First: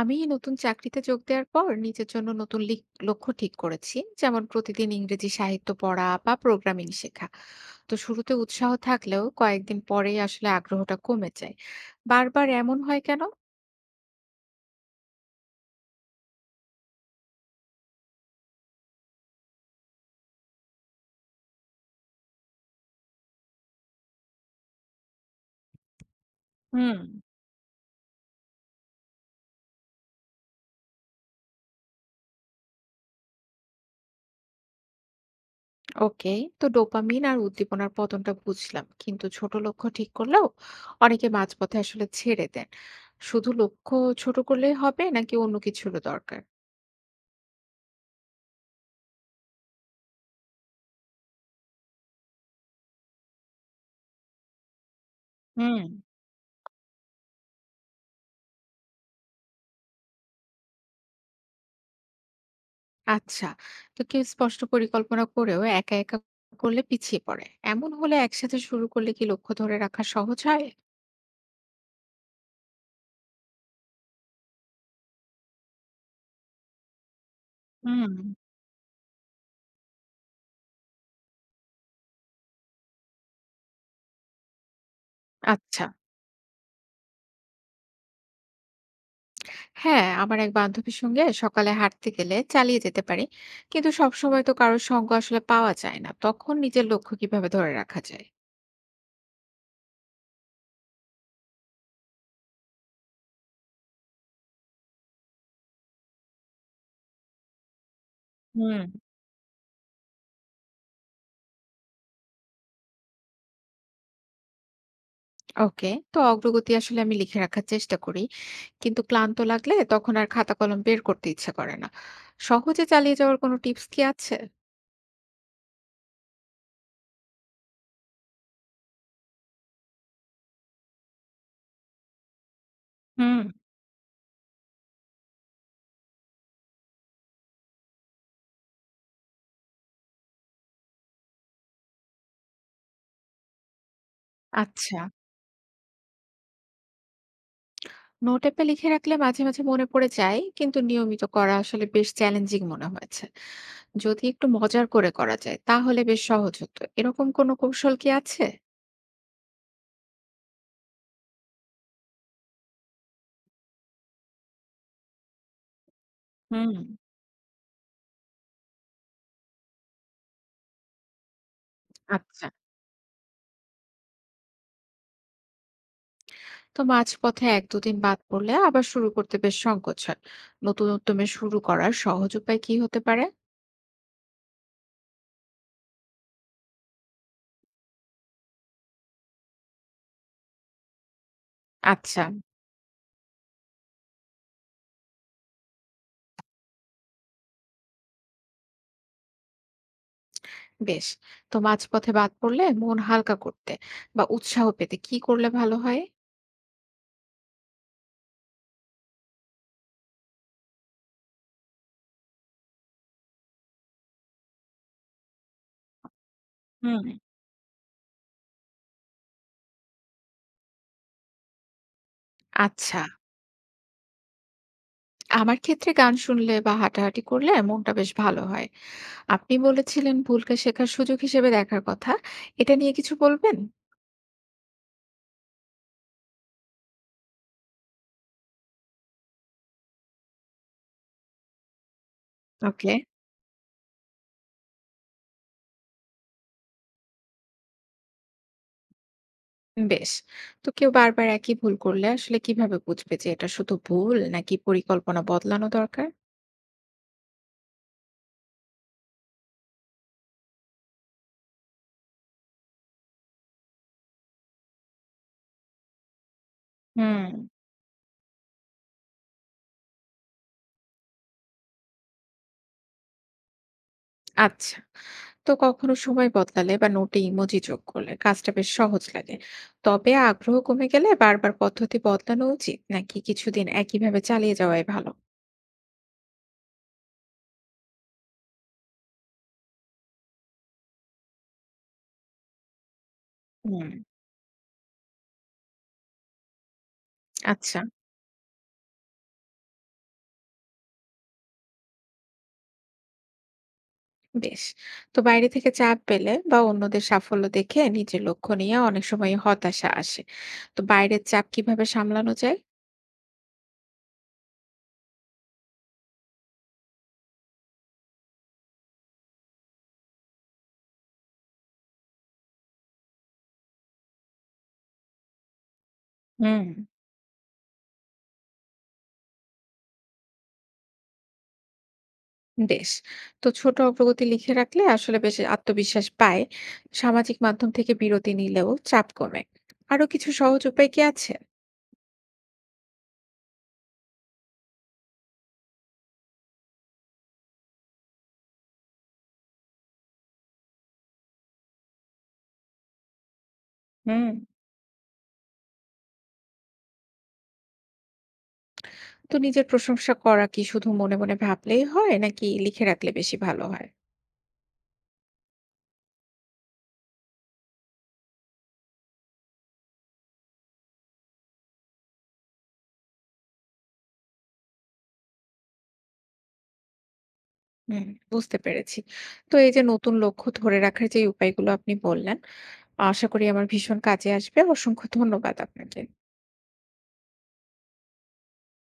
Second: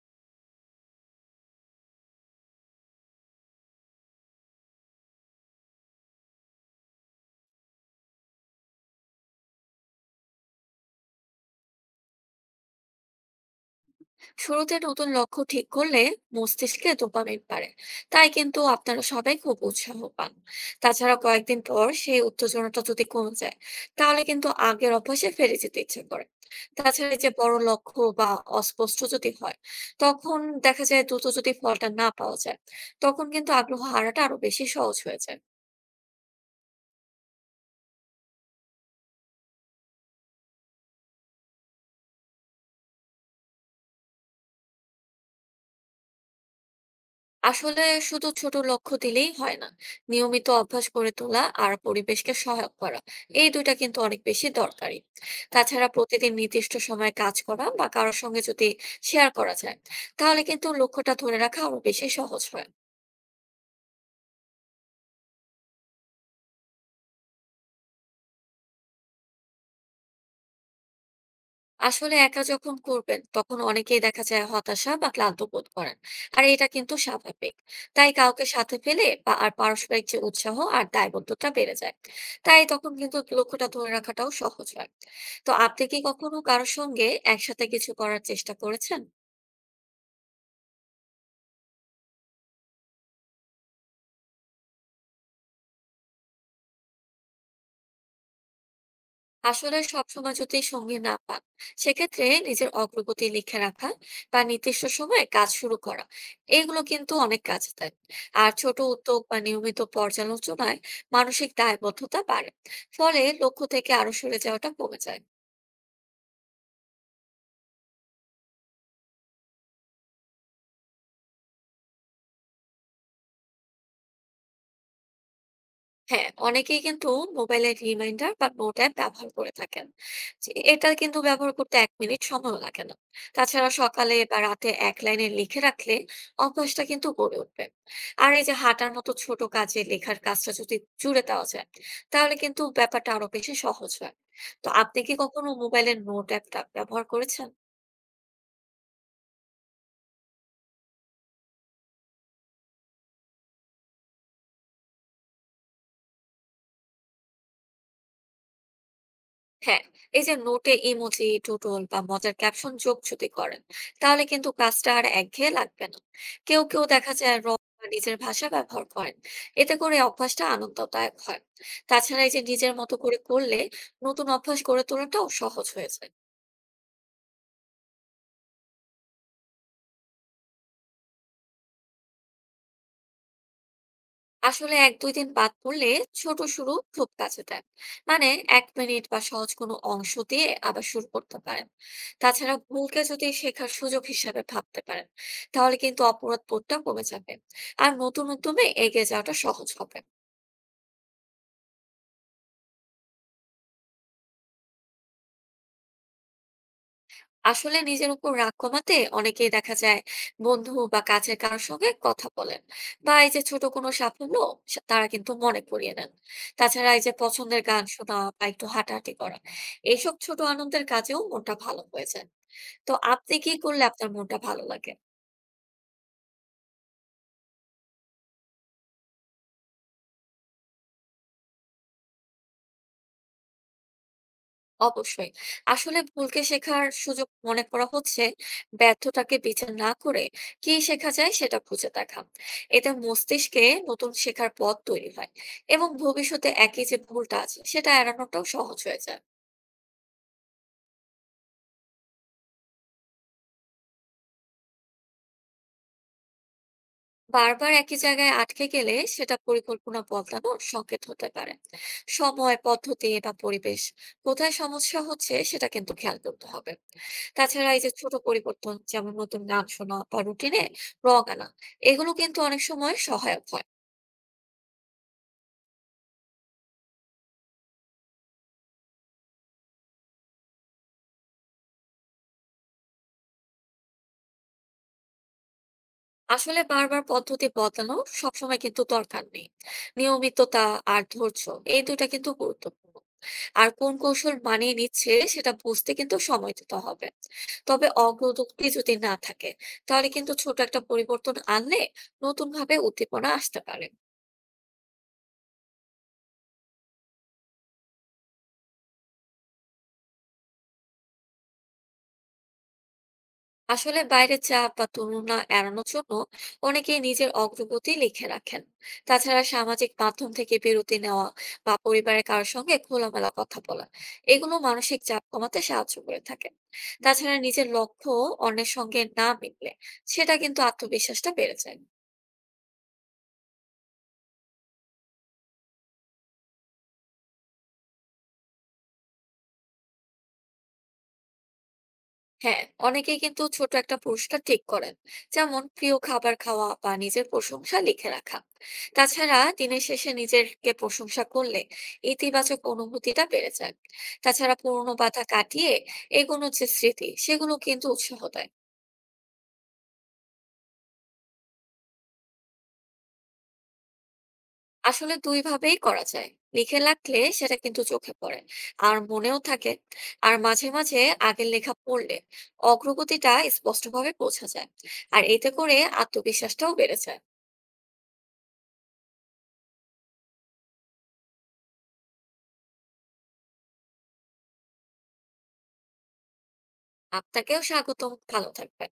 আমি নতুন চাকরিতে যোগ দেওয়ার পর নিজের জন্য নতুন লক্ষ্য ঠিক করেছি, যেমন প্রতিদিন ইংরেজি সাহিত্য পড়া বা প্রোগ্রামিং শেখা। তো শুরুতে উৎসাহ থাকলেও কয়েকদিন পরেই আসলে আগ্রহটা কমে যায়। বারবার এমন হয় কেন? শুরুতে নতুন লক্ষ্য ঠিক করলে মস্তিষ্কে ডোপামিন বাড়ে। তাই কিন্তু আপনারা সবাই খুব উৎসাহ পান। তাছাড়া কয়েকদিন পর সেই উত্তেজনাটা যদি কমে যায়, তাহলে কিন্তু আগের অভ্যাসে ফিরে যেতে ইচ্ছে করে। হুম। তাছাড়া এই যে বড় লক্ষ্য বা অস্পষ্ট যদি হয়, তখন দেখা যায় দ্রুত যদি ফলটা না পাওয়া যায়, তখন কিন্তু আগ্রহ হারাটা আরো বেশি সহজ হয়ে যায়। ওকে, তো ডোপামিন আর উদ্দীপনার পতনটা বুঝলাম, কিন্তু ছোট লক্ষ্য ঠিক করলেও অনেকে মাঝপথে আসলে ছেড়ে দেন। শুধু লক্ষ্য ছোট করলেই হবে নাকি অন্য কিছুরও দরকার? আসলে শুধু ছোট লক্ষ্য দিলেই হয় না। নিয়মিত অভ্যাস গড়ে তোলা আর পরিবেশকে সহায়ক করা, এই দুইটা কিন্তু অনেক বেশি দরকারি। হুম। তাছাড়া প্রতিদিন নির্দিষ্ট সময়ে কাজ করা বা কারোর সঙ্গে যদি শেয়ার করা যায়, তাহলে কিন্তু লক্ষ্যটা ধরে রাখা আরো বেশি সহজ হয়। আচ্ছা। তো কেউ স্পষ্ট পরিকল্পনা করেও একা, একা করলে পিছিয়ে পড়ে। এমন হলে একসাথে শুরু করলে কি লক্ষ্য ধরে রাখা সহজ হয়? আসলে একা যখন করবেন তখন অনেকেই দেখা যায় হতাশা বা ক্লান্ত বোধ করেন, আর এটা কিন্তু স্বাভাবিক। তাই হুম। কাউকে সাথে পেলে বা আর পারস্পরিক যে উৎসাহ আর দায়বদ্ধতা বেড়ে যায়, তাই তখন কিন্তু লক্ষ্যটা ধরে রাখাটাও সহজ হয়। তো আপনি আচ্ছা। কি কখনো কারোর সঙ্গে একসাথে কিছু করার চেষ্টা করেছেন? হ্যাঁ, আমার এক বান্ধবীর সঙ্গে সকালে হাঁটতে গেলে চালিয়ে যেতে পারি। কিন্তু সবসময় তো কারোর সঙ্গ আসলে পাওয়া যায় না। তখন নিজের লক্ষ্য কিভাবে ধরে রাখা যায়? আসলে সবসময় যদি সঙ্গী না পান, সেক্ষেত্রে নিজের অগ্রগতি লিখে রাখা বা নির্দিষ্ট সময়ে কাজ শুরু করা, এগুলো কিন্তু অনেক কাজে দেয়। আর ছোট হুম। উদ্যোগ বা নিয়মিত পর্যালোচনায় মানসিক দায়বদ্ধতা বাড়ে, ফলে লক্ষ্য থেকে আরো সরে যাওয়াটা কমে যায়। ওকে। তো অগ্রগতি আসলে আমি লিখে রাখার চেষ্টা করি। কিন্তু ক্লান্ত লাগলে তখন আর খাতা কলম বের করতে ইচ্ছে করে না। সহজে চালিয়ে যাওয়ার কোনো টিপস কি আছে? হ্যাঁ, অনেকেই কিন্তু মোবাইলের রিমাইন্ডার বা নোট অ্যাপ ব্যবহার করে থাকেন। যে এটা কিন্তু ব্যবহার করতে 1 মিনিট সময় লাগে না। হুম। তাছাড়া সকালে বা রাতে এক লাইনে লিখে রাখলে অভ্যাসটা কিন্তু গড়ে উঠবে। আর এই যে হাঁটার মতো ছোট কাজে লেখার কাজটা যদি জুড়ে দেওয়া যায়, তাহলে কিন্তু ব্যাপারটা আরো বেশি সহজ হয়। তো আপনি আচ্ছা। কি কখনো মোবাইলের নোট অ্যাপটা ব্যবহার করেছেন? নোট অ্যাপে লিখে রাখলে মাঝে মাঝে মনে পড়ে যায়, কিন্তু নিয়মিত করা আসলে বেশ চ্যালেঞ্জিং মনে হয়েছে। যদি একটু মজার করে করা যায় তাহলে বেশ সহজ হতো। এরকম কোনো কৌশল কি আছে? হ্যাঁ, এই যে নোটে ইমোজি, ডুডল বা মজার ক্যাপশন যোগ যদি করেন, তাহলে কিন্তু কাজটা আর একঘেয়ে লাগবে না। কেউ হুম। কেউ দেখা যায় রং বা নিজের ভাষা ব্যবহার করেন, এতে করে অভ্যাসটা আনন্দদায়ক হয়। তাছাড়া এই যে আচ্ছা। নিজের মতো করে করলে নতুন অভ্যাস গড়ে তোলাটাও সহজ হয়েছে। তো মাঝপথে এক দুদিন বাদ পড়লে আবার শুরু করতে বেশ সংকোচ হয়। নতুন উদ্যমে শুরু করার সহজ উপায় কি হতে পারে? আসলে এক দুই দিন বাদ পড়লে ছোট শুরু খুব কাজে দেয়। মানে 1 মিনিট বা সহজ কোনো অংশ দিয়ে আবার শুরু করতে পারেন। আচ্ছা। তাছাড়া ভুলকে যদি শেখার সুযোগ হিসাবে ভাবতে পারেন, তাহলে কিন্তু অপরাধ বোধটা কমে যাবে, আর নতুন উদ্যমে এগিয়ে যাওয়াটা সহজ হবে। বেশ। তো মাঝপথে বাদ পড়লে মন হালকা করতে বা উৎসাহ পেতে কি করলে ভালো হয়? আসলে নিজের উপর রাগ কমাতে অনেকেই দেখা যায় বন্ধু বা কাছের কারোর সঙ্গে কথা বলেন, বা এই যে ছোট কোনো সাফল্য, তারা কিন্তু মনে করিয়ে নেন। তাছাড়া হুম। এই যে পছন্দের গান শোনা বা একটু হাঁটাহাঁটি করা, এইসব ছোট আনন্দের কাজেও মনটা ভালো হয়ে যায়। তো আচ্ছা। আপনি কি করলে আপনার মনটা ভালো লাগে? আমার ক্ষেত্রে গান শুনলে বা হাঁটাহাঁটি করলে মনটা বেশ ভালো হয়। আপনি বলেছিলেন ভুলকে শেখার সুযোগ হিসেবে দেখার কথা। এটা নিয়ে কিছু বলবেন? অবশ্যই। আসলে ভুলকে শেখার সুযোগ মনে করা হচ্ছে ব্যর্থতাকে বিচার না করে কি শেখা যায় সেটা খুঁজে দেখা। এতে ওকে। মস্তিষ্কে নতুন শেখার পথ তৈরি হয়, এবং ভবিষ্যতে একই যে ভুলটা আছে সেটা এড়ানোটাও সহজ হয়ে যায়। বেশ। তো কেউ বারবার একই ভুল করলে আসলে কিভাবে বুঝবে যে এটা শুধু ভুল নাকি পরিকল্পনা বদলানো দরকার? বারবার একই জায়গায় আটকে গেলে সেটা পরিকল্পনা বদলানো সংকেত হতে পারে। সময়, পদ্ধতি বা পরিবেশ, কোথায় সমস্যা হচ্ছে সেটা কিন্তু খেয়াল করতে হবে। হুম, তাছাড়া এই যে ছোট পরিবর্তন, যেমন নতুন গান শোনা বা রুটিনে রং আনা, এগুলো কিন্তু অনেক সময় সহায়ক হয়। আচ্ছা। তো কখনো সময় বদলালে বা নোটে ইমোজি যোগ করলে কাজটা বেশ সহজ লাগে। তবে আগ্রহ কমে গেলে বারবার পদ্ধতি বদলানো উচিত নাকি কিছুদিন একইভাবে চালিয়ে যাওয়াই ভালো? আসলে বারবার পদ্ধতি বদলানো সবসময় কিন্তু দরকার নেই। নিয়মিততা আর ধৈর্য, এই দুটা কিন্তু গুরুত্বপূর্ণ। আর হুম, কোন কৌশল মানিয়ে নিচ্ছে সেটা বুঝতে কিন্তু সময় দিতে হবে। আচ্ছা। তবে অগ্রগতি যদি না থাকে, তাহলে কিন্তু ছোট একটা পরিবর্তন আনলে নতুন ভাবে উদ্দীপনা আসতে পারে। বেশ। তো বাইরে থেকে চাপ পেলে বা অন্যদের সাফল্য দেখে নিজের লক্ষ্য নিয়ে অনেক সময় হতাশা আসে। তো বাইরের চাপ কিভাবে সামলানো যায়? আসলে বাইরের চাপ বা তুলনা এড়ানোর জন্য অনেকেই নিজের অগ্রগতি লিখে রাখেন। তাছাড়া সামাজিক মাধ্যম থেকে বিরতি নেওয়া বা পরিবারের কারোর সঙ্গে খোলামেলা কথা বলা, এগুলো মানসিক চাপ কমাতে সাহায্য করে থাকে। হুম। তাছাড়া নিজের লক্ষ্য অন্যের সঙ্গে না মিললে, সেটা কিন্তু আত্মবিশ্বাসটা বেড়ে যায়। বেশ। তো ছোট অগ্রগতি লিখে রাখলে আসলে বেশ আত্মবিশ্বাস পায়। সামাজিক মাধ্যম থেকে বিরতি নিলেও চাপ কমে। আরো কিছু সহজ উপায় কি আছে? হ্যাঁ, অনেকেই কিন্তু ছোট একটা পুরস্কার ঠিক করেন, যেমন প্রিয় খাবার খাওয়া বা নিজের প্রশংসা লিখে রাখা। তাছাড়া দিনের শেষে নিজেকে প্রশংসা করলে ইতিবাচক অনুভূতিটা বেড়ে যায়। হুম। তাছাড়া পুরনো বাধা কাটিয়ে এগোনোর যে স্মৃতি, সেগুলো কিন্তু উৎসাহ দেয়। তো নিজের প্রশংসা করা কি শুধু মনে মনে ভাবলেই হয় নাকি লিখে রাখলে বেশি ভালো হয়? আসলে দুই ভাবেই করা যায়। লিখে রাখলে সেটা কিন্তু চোখে পড়ে আর মনেও থাকে। আর মাঝে মাঝে আগের লেখা পড়লে অগ্রগতিটা স্পষ্টভাবে বোঝা যায়, আর এতে করে আত্মবিশ্বাসটাও বেড়ে যায়। হুম, বুঝতে পেরেছি। তো এই যে নতুন লক্ষ্য ধরে রাখার যে উপায়গুলো আপনি বললেন, আশা করি আমার ভীষণ কাজে আসবে। অসংখ্য ধন্যবাদ আপনাকে। আপনাকেও স্বাগতম। ভালো থাকবেন।